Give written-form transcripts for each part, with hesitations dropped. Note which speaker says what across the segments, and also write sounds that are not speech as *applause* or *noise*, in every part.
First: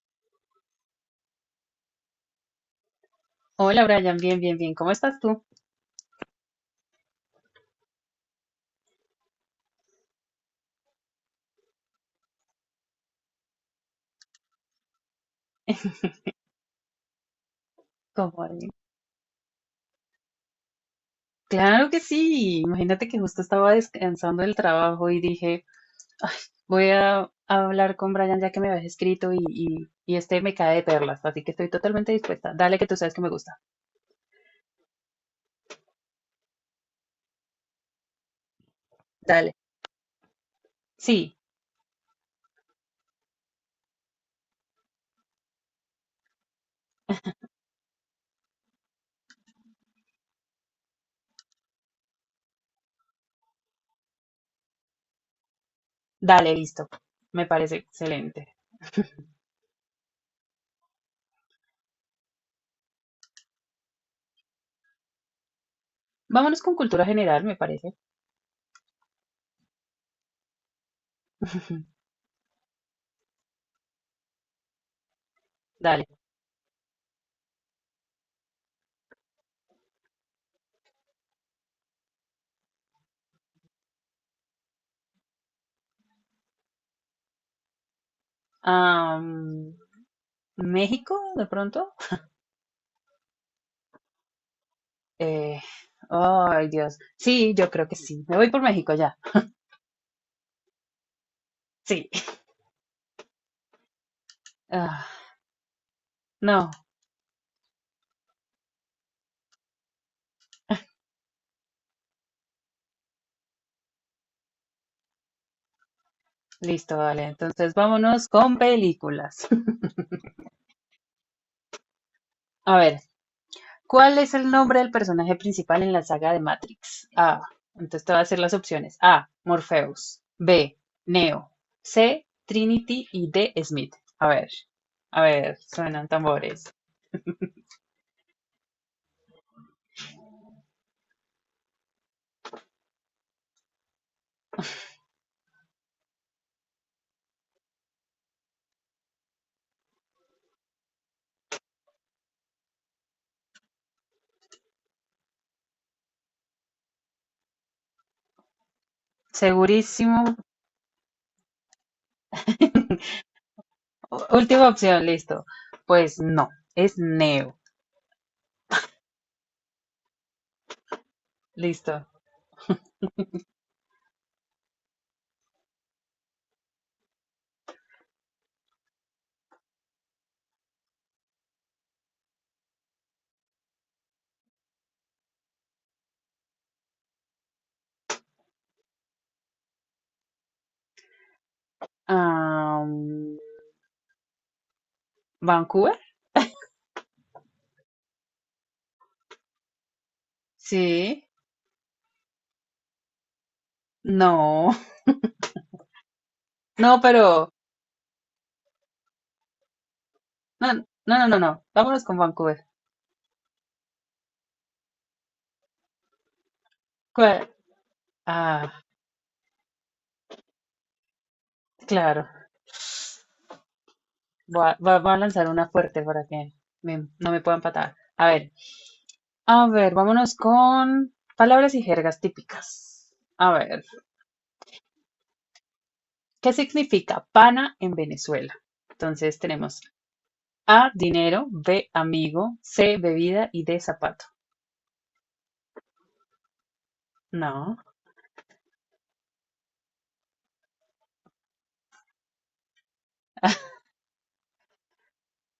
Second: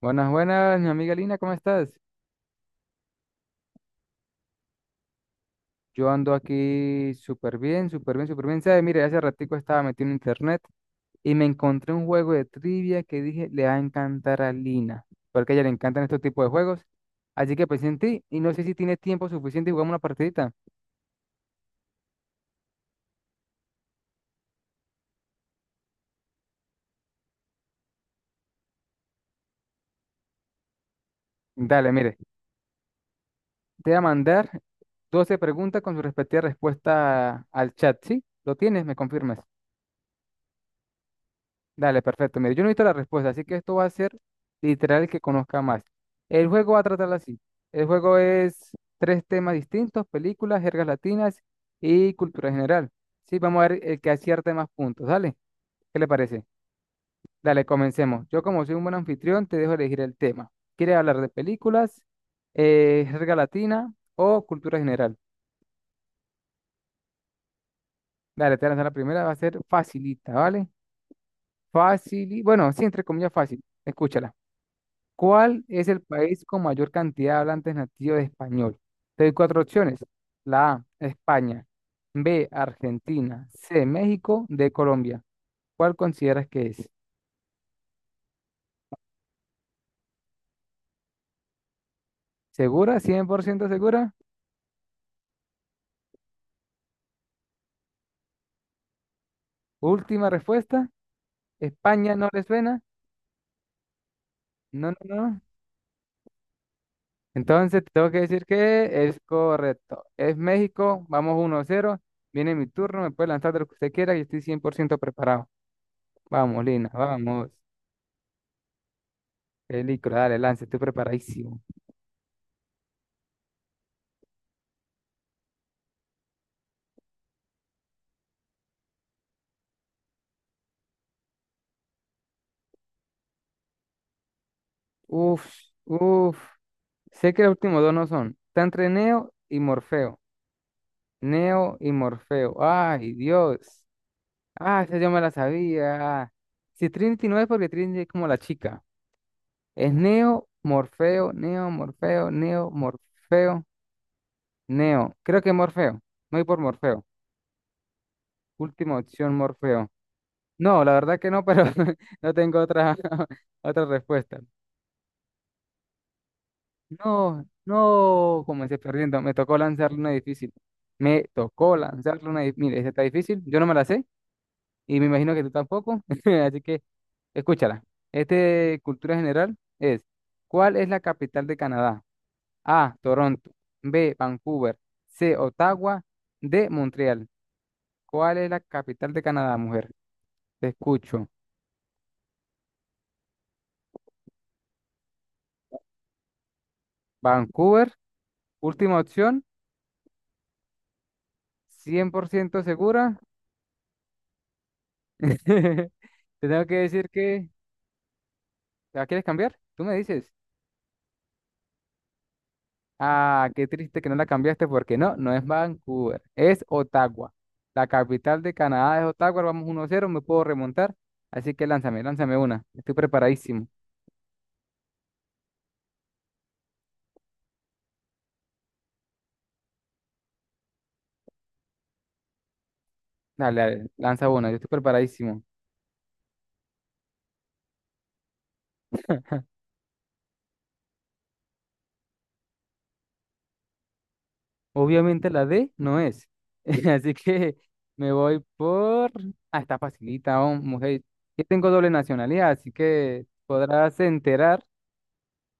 Speaker 1: Buenas, buenas, mi amiga Lina, ¿cómo estás?
Speaker 2: Hola Brian, bien, bien, bien. ¿Cómo estás tú?
Speaker 1: Yo ando aquí súper bien, súper bien, súper bien. ¿Sabes? Mire, hace ratico estaba metido en internet y me encontré un juego de trivia que dije le va a encantar a Lina, porque a ella le encantan estos tipos de juegos. Así que pensé en ti y
Speaker 2: ¿Cómo
Speaker 1: no sé
Speaker 2: ahí?
Speaker 1: si tiene tiempo suficiente y jugamos una partidita.
Speaker 2: Claro que sí. Imagínate que justo estaba descansando del trabajo y dije, voy a hablar con Brian ya que me habías escrito y este me cae de perlas, así que estoy
Speaker 1: Dale,
Speaker 2: totalmente
Speaker 1: mire,
Speaker 2: dispuesta. Dale que tú sabes que me gusta.
Speaker 1: te voy a mandar 12 preguntas con su respectiva respuesta al chat, ¿sí? ¿Lo tienes? ¿Me confirmas?
Speaker 2: Dale. Sí,
Speaker 1: Dale, perfecto. Mire, yo no he visto la respuesta, así que esto va a ser literal el que conozca más. El juego va a tratar así. El juego es tres temas distintos, películas, jergas latinas y cultura general. Sí, vamos a ver el que acierte más puntos. Dale, ¿qué le parece?
Speaker 2: dale, listo. Me
Speaker 1: Dale,
Speaker 2: parece
Speaker 1: comencemos. Yo
Speaker 2: excelente.
Speaker 1: como soy un buen anfitrión, te dejo elegir el tema. ¿Quieres hablar de películas, jerga latina o cultura general?
Speaker 2: Vámonos con cultura general, me parece.
Speaker 1: Dale, te voy a lanzar la primera, va a ser facilita, ¿vale?
Speaker 2: *laughs*
Speaker 1: Fácil, bueno, sí, entre comillas fácil. Escúchala. ¿Cuál es el
Speaker 2: Dale.
Speaker 1: país con mayor cantidad de hablantes nativos de español? Te doy cuatro opciones. La A, España. B, Argentina. C, México. D, Colombia. ¿Cuál consideras que es?
Speaker 2: Am, ¿México, de pronto?
Speaker 1: ¿Segura? ¿100% segura?
Speaker 2: Eh, ay, Dios. Sí, yo creo que sí. Me voy por México ya.
Speaker 1: Última respuesta.
Speaker 2: Sí.
Speaker 1: ¿España no le suena? No, no,
Speaker 2: *laughs*
Speaker 1: no.
Speaker 2: No,
Speaker 1: Entonces te tengo que decir que es correcto. Es México. Vamos 1-0. Viene mi turno. Me puede lanzar de lo que usted quiera y estoy 100% preparado. Vamos, Lina.
Speaker 2: listo, vale.
Speaker 1: Vamos.
Speaker 2: Entonces vámonos con películas. *laughs*
Speaker 1: Peligro, dale, lance, estoy preparadísimo.
Speaker 2: A ver, ¿cuál es el nombre del personaje principal en la saga de Matrix? A. Entonces te voy a hacer las opciones. A, Morpheus. B, Neo. C, Trinity y D, Smith. A
Speaker 1: Uf,
Speaker 2: ver, suenan
Speaker 1: uf.
Speaker 2: tambores.
Speaker 1: Sé que los últimos dos no son. Está entre Neo y Morfeo. Neo y Morfeo. Ay, Dios. Ah, esa yo me la sabía. Si Trinity no es porque Trinity es como la chica. Es Neo, Morfeo, Neo, Morfeo, Neo, Morfeo. Neo, creo que Morfeo. Me voy por Morfeo. Última opción, Morfeo.
Speaker 2: Segurísimo.
Speaker 1: No, la verdad que no, pero *laughs* no tengo otra, *laughs* otra respuesta.
Speaker 2: Última opción, listo. Pues no, es
Speaker 1: No,
Speaker 2: Neo.
Speaker 1: no, comencé perdiendo. Me tocó lanzarle una difícil. Me tocó
Speaker 2: Listo.
Speaker 1: lanzarle una difícil. Mire, esta está difícil. Yo no me la sé y me imagino que tú tampoco. *laughs* Así que escúchala. Este cultura general es, ¿cuál es la capital de Canadá? A, Toronto. B, Vancouver. C, Ottawa. D, Montreal. ¿Cuál es la capital de Canadá, mujer? Te escucho.
Speaker 2: Am, ¿Vancouver?
Speaker 1: Vancouver, última opción,
Speaker 2: Sí.
Speaker 1: ¿100% segura?
Speaker 2: No. *laughs*
Speaker 1: *laughs* Te tengo que
Speaker 2: No,
Speaker 1: decir que...
Speaker 2: pero
Speaker 1: ¿La quieres cambiar? Tú me dices.
Speaker 2: no, no, no, no, no. Vámonos con Vancouver.
Speaker 1: Ah, qué triste que no la cambiaste porque no, no es Vancouver, es Ottawa.
Speaker 2: ¿Cuál?
Speaker 1: La capital de
Speaker 2: Ah,
Speaker 1: Canadá es Ottawa, vamos 1-0, me puedo remontar. Así que lánzame,
Speaker 2: claro.
Speaker 1: lánzame una. Estoy preparadísimo.
Speaker 2: Va a lanzar una fuerte para que no me puedan patar. A ver, vámonos con palabras y jergas típicas. A
Speaker 1: Dale,
Speaker 2: ver,
Speaker 1: dale, lanza una, yo estoy preparadísimo.
Speaker 2: ¿qué significa pana en Venezuela? Entonces tenemos A, dinero, B, amigo, C, bebida y D, zapato.
Speaker 1: Obviamente la D no es. *laughs* Así que
Speaker 2: No,
Speaker 1: me voy por... Ah, está facilita, oh, mujer. Yo tengo doble nacionalidad, así que podrás enterar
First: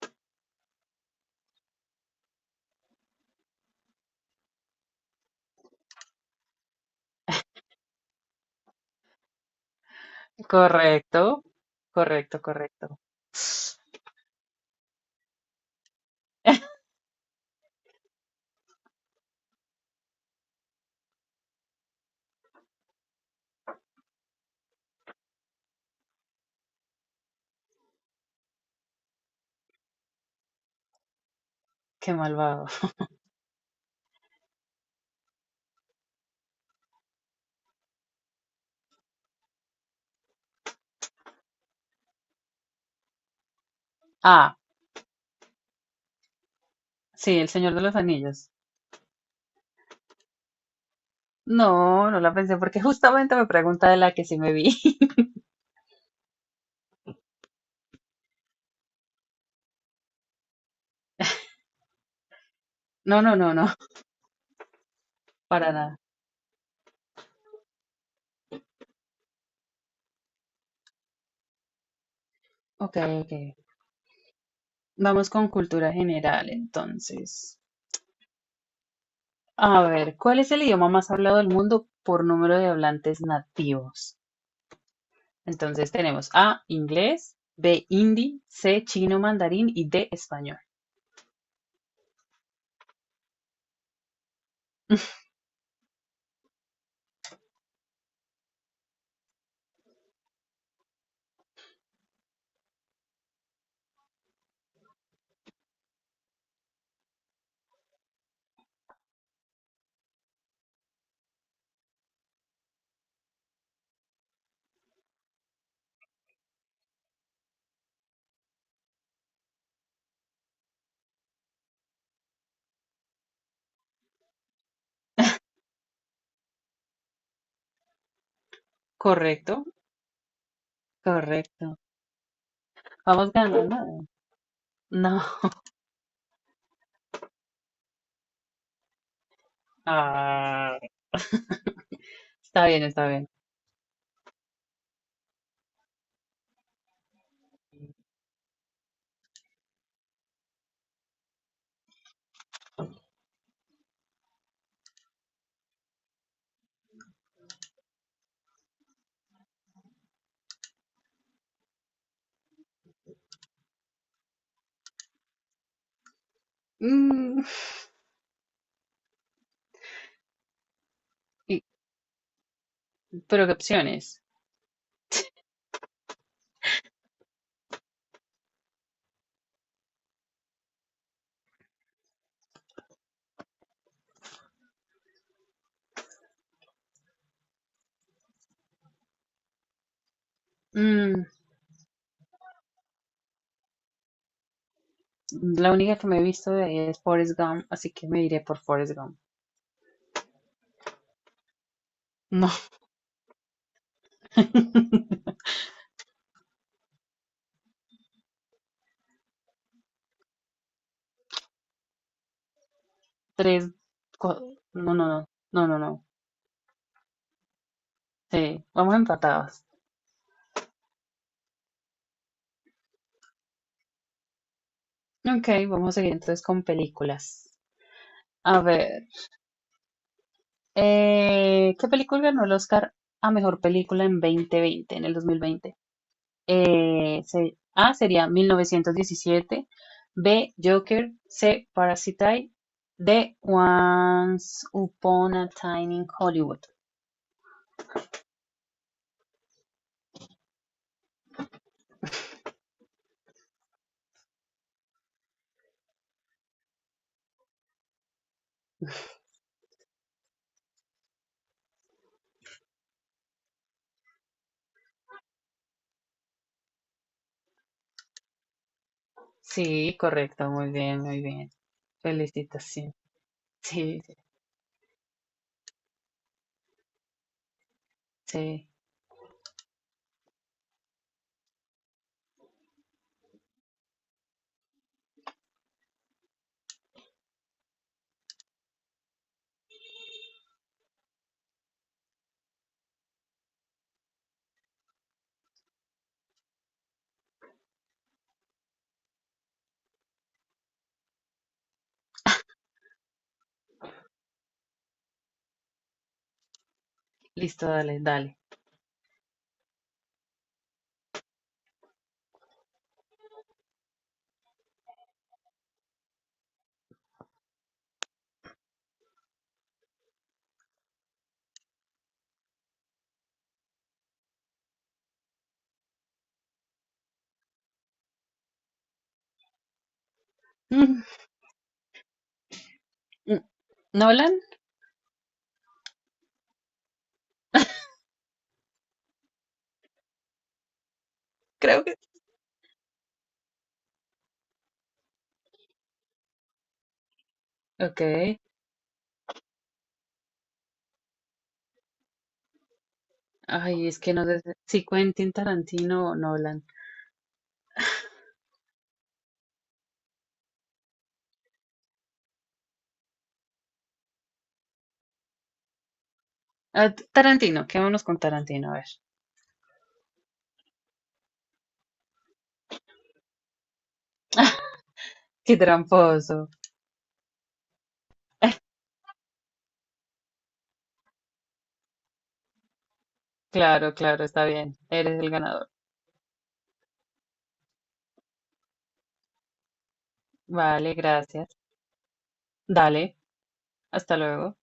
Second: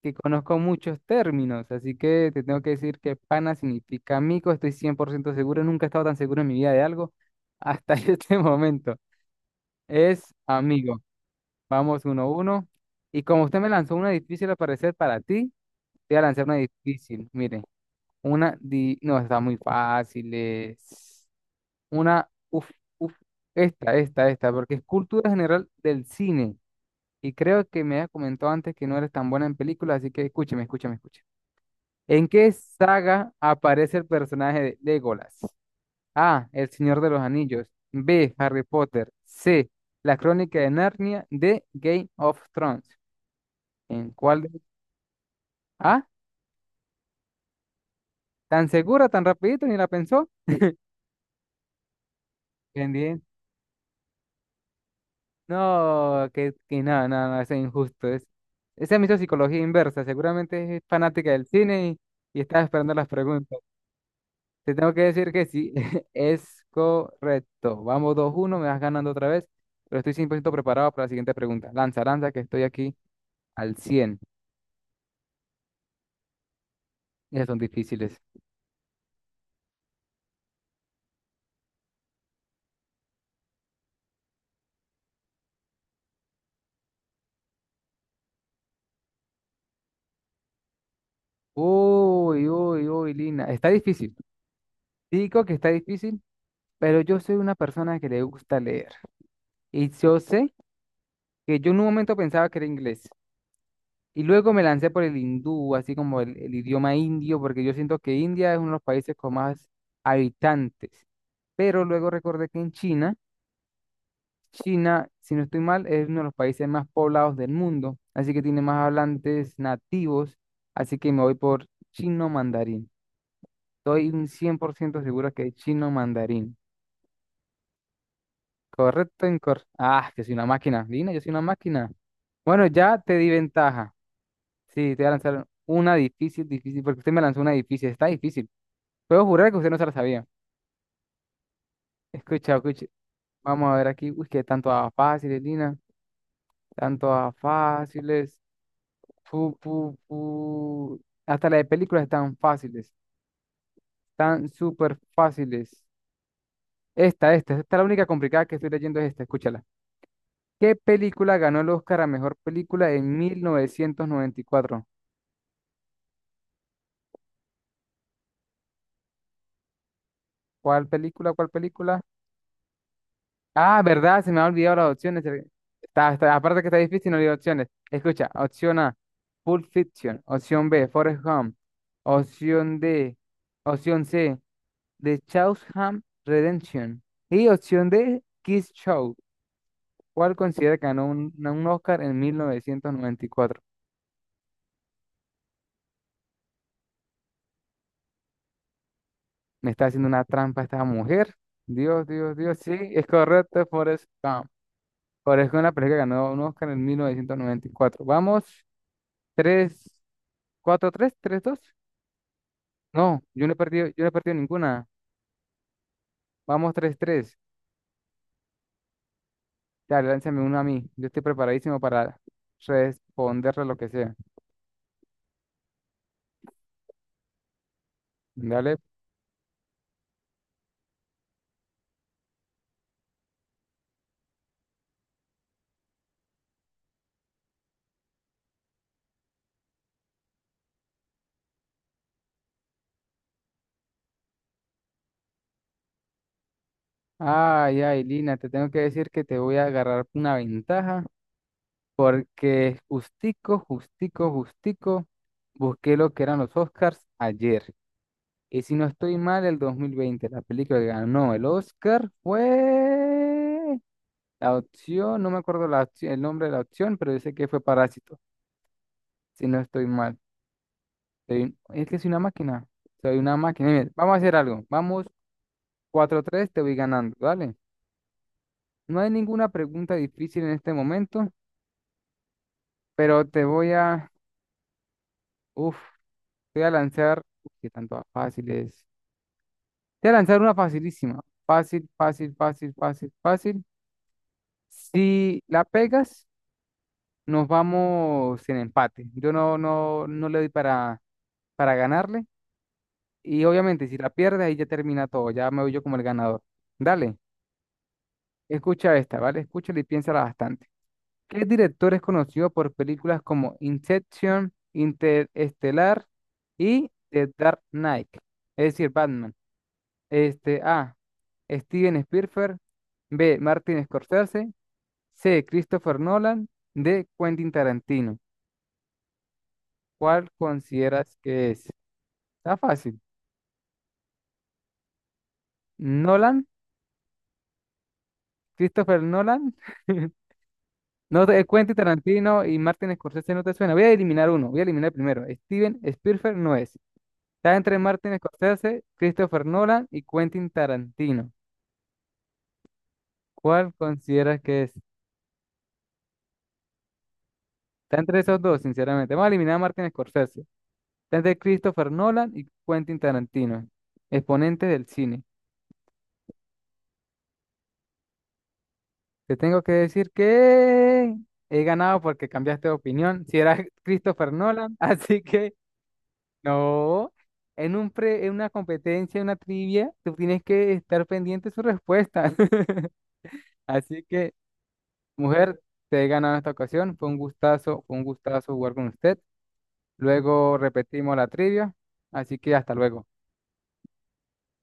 Speaker 1: que conozco muchos términos. Así que te tengo que decir que pana significa amigo. Estoy 100% seguro. Nunca he estado tan seguro en mi vida de algo hasta *laughs* este momento. Es amigo.
Speaker 2: correcto,
Speaker 1: Vamos uno a
Speaker 2: correcto,
Speaker 1: uno.
Speaker 2: correcto.
Speaker 1: Y como usted me lanzó una difícil al parecer para ti, te voy a lanzar una difícil. Mire, una... No, está muy fácil. Una, uf, uf, esta, porque es cultura general del cine. Y creo que me había comentado antes que no eres tan buena en películas, así que escúcheme, escúchame, escúchame.
Speaker 2: Qué
Speaker 1: ¿En qué
Speaker 2: malvado.
Speaker 1: saga aparece el personaje de Legolas? A. El Señor de los Anillos. B. Harry Potter. C. La Crónica de Narnia. D. Game of Thrones. ¿En cuál
Speaker 2: A,
Speaker 1: de... Ah,
Speaker 2: sí, El Señor de los Anillos.
Speaker 1: tan segura, tan rapidito, ni la pensó.
Speaker 2: No, no la pensé porque
Speaker 1: Bien.
Speaker 2: justamente me pregunta de la que sí me vi. *laughs*
Speaker 1: No, que no, no, no, eso es injusto. Es, esa es mi psicología inversa. Seguramente es fanática del cine y está esperando las
Speaker 2: No, no, no,
Speaker 1: preguntas.
Speaker 2: no,
Speaker 1: Te tengo que decir que sí,
Speaker 2: para nada.
Speaker 1: *laughs* es correcto. Vamos 2-1, me vas ganando otra vez, pero estoy 100% preparado para la siguiente pregunta. Lanza, lanza, que estoy aquí
Speaker 2: Ok, ok.
Speaker 1: al 100.
Speaker 2: Vamos con cultura general,
Speaker 1: Esas son
Speaker 2: entonces.
Speaker 1: difíciles.
Speaker 2: A ver, ¿cuál es el idioma más hablado del mundo por número de hablantes nativos? Entonces tenemos A, inglés, B, hindi, C, chino mandarín y D, español.
Speaker 1: Uy, uy, uy, Lina. Está difícil. Digo que está difícil, pero yo soy una persona que le gusta leer. Y yo sé que yo en un momento pensaba que era inglés. Y luego me lancé por el hindú, así como el idioma indio, porque yo siento que India es uno de los países con más habitantes. Pero luego recordé que en China, si no estoy mal, es uno de los países más poblados del mundo, así que tiene más hablantes nativos, así que me voy por chino mandarín. Estoy un 100% seguro que es chino mandarín. ¿Correcto,
Speaker 2: Correcto,
Speaker 1: incorrecto? Ah, que soy una máquina. Dina, yo soy una
Speaker 2: correcto.
Speaker 1: máquina. Bueno, ya te di
Speaker 2: Vamos
Speaker 1: ventaja.
Speaker 2: ganando.
Speaker 1: Sí, te voy a
Speaker 2: No.
Speaker 1: lanzar
Speaker 2: *laughs*
Speaker 1: una difícil, difícil, porque usted me lanzó una difícil, está difícil. Puedo jurar que usted no se la sabía.
Speaker 2: Ah,
Speaker 1: Escucha,
Speaker 2: está bien,
Speaker 1: escucha.
Speaker 2: está bien.
Speaker 1: Vamos a ver aquí. Uy, que tanto a fáciles, Lina. Tanto a fáciles. Pu, pu, pu. Hasta las de películas están fáciles. Están súper fáciles. Esta es la única complicada que estoy leyendo es esta, escúchala. ¿Qué película ganó el Oscar a mejor película en 1994?
Speaker 2: Mm,
Speaker 1: ¿Cuál película? ¿Cuál
Speaker 2: y-
Speaker 1: película?
Speaker 2: pero ¿qué
Speaker 1: Ah,
Speaker 2: opciones?
Speaker 1: verdad, se me ha olvidado las opciones. Aparte que está difícil, no olvidé opciones. Escucha, opción A, Pulp Fiction. Opción B, Forrest Gump. Opción D, opción C, The Shawshank Redemption. Y opción D, Kiss Show. ¿Cuál considera que ganó
Speaker 2: Mm,
Speaker 1: un Oscar en 1994?
Speaker 2: La única que me he visto de ahí es Forrest Gump, así que me iré por Forrest Gump.
Speaker 1: Me está haciendo una trampa esta mujer. Dios, Dios,
Speaker 2: No.
Speaker 1: Dios. Sí, es correcto, Forrest Gump.
Speaker 2: *laughs*
Speaker 1: Forrest Gump, la película que ganó un Oscar en 1994. Vamos, 3. Cuatro tres, tres dos. No, yo no he
Speaker 2: Tres,
Speaker 1: perdido, yo no he perdido ninguna.
Speaker 2: No, no, no. No, no, no.
Speaker 1: Vamos 3-3.
Speaker 2: Sí, vamos empatados.
Speaker 1: Dale, lánzame uno a mí. Yo estoy preparadísimo para responderle lo que sea.
Speaker 2: Ok, vamos a seguir entonces con películas. A
Speaker 1: Dale.
Speaker 2: ver, ¿qué película ganó el Oscar a mejor película en 2020, en el 2020? A sería 1917, B Joker, C Parasite, D Once Upon a Time in Hollywood.
Speaker 1: Ay, ay, Lina, te tengo que decir que te voy a agarrar una ventaja porque justico, justico, justico, busqué lo que eran los Oscars ayer. Y si no estoy mal, el 2020 la película que ganó el Oscar fue... La opción, no me acuerdo la el nombre de la opción, pero yo sé que fue Parásito si no estoy
Speaker 2: Sí,
Speaker 1: mal.
Speaker 2: correcto, muy bien, muy bien.
Speaker 1: Es que soy una máquina.
Speaker 2: Felicitación.
Speaker 1: Soy una máquina. Mira,
Speaker 2: Sí,
Speaker 1: vamos
Speaker 2: sí,
Speaker 1: a hacer algo. Vamos 4 tres te voy ganando, ¿vale?
Speaker 2: sí.
Speaker 1: No hay ninguna pregunta difícil en este momento, pero te voy a... Uf, te voy a lanzar... Uf, qué tanto fácil es. Te voy a lanzar una facilísima. Fácil, fácil, fácil, fácil, fácil. Si la pegas, nos vamos en empate. Yo no, no, no le doy para ganarle. Y obviamente, si la pierdes, ahí ya termina todo. Ya me voy yo como el ganador. Dale.
Speaker 2: Listo, dale, dale.
Speaker 1: Escucha esta, ¿vale? Escúchala y piénsala bastante. ¿Qué director es conocido por películas como Inception, Interestelar y The Dark Knight? Es decir, Batman. Este, A. Steven Spielberg. B. Martin Scorsese. C. Christopher Nolan. D. Quentin Tarantino. ¿Cuál
Speaker 2: Mm,
Speaker 1: consideras que es? Está fácil.
Speaker 2: mm, ¿Nolan?
Speaker 1: ¿Nolan? ¿Christopher Nolan? *laughs* No te, Quentin
Speaker 2: Creo que
Speaker 1: Tarantino y Martin Scorsese no te suena. Voy a eliminar uno, voy a eliminar el primero. Steven Spielberg no es. Está entre
Speaker 2: ok.
Speaker 1: Martin Scorsese, Christopher Nolan y Quentin Tarantino. ¿Cuál
Speaker 2: Ay, es que no sé
Speaker 1: consideras que es?
Speaker 2: si Quentin Tarantino o Nolan.
Speaker 1: Está entre esos dos, sinceramente. Vamos a eliminar a Martin Scorsese. Está entre Christopher Nolan y Quentin Tarantino, exponentes del cine.
Speaker 2: Ah, Tarantino, quedémonos con Tarantino, a ver.
Speaker 1: Te tengo que decir que he ganado porque cambiaste de opinión. Si era *laughs* Christopher Nolan, así que
Speaker 2: Qué tramposo.
Speaker 1: no, en una competencia, en una trivia, tú tienes que estar pendiente de su respuesta. *laughs*
Speaker 2: Claro,
Speaker 1: Así
Speaker 2: claro,
Speaker 1: que,
Speaker 2: está bien. Eres el
Speaker 1: mujer,
Speaker 2: ganador.
Speaker 1: te he ganado esta ocasión. Fue un gustazo jugar con usted. Luego
Speaker 2: Vale,
Speaker 1: repetimos la
Speaker 2: gracias.
Speaker 1: trivia. Así que hasta luego.
Speaker 2: Dale, hasta luego.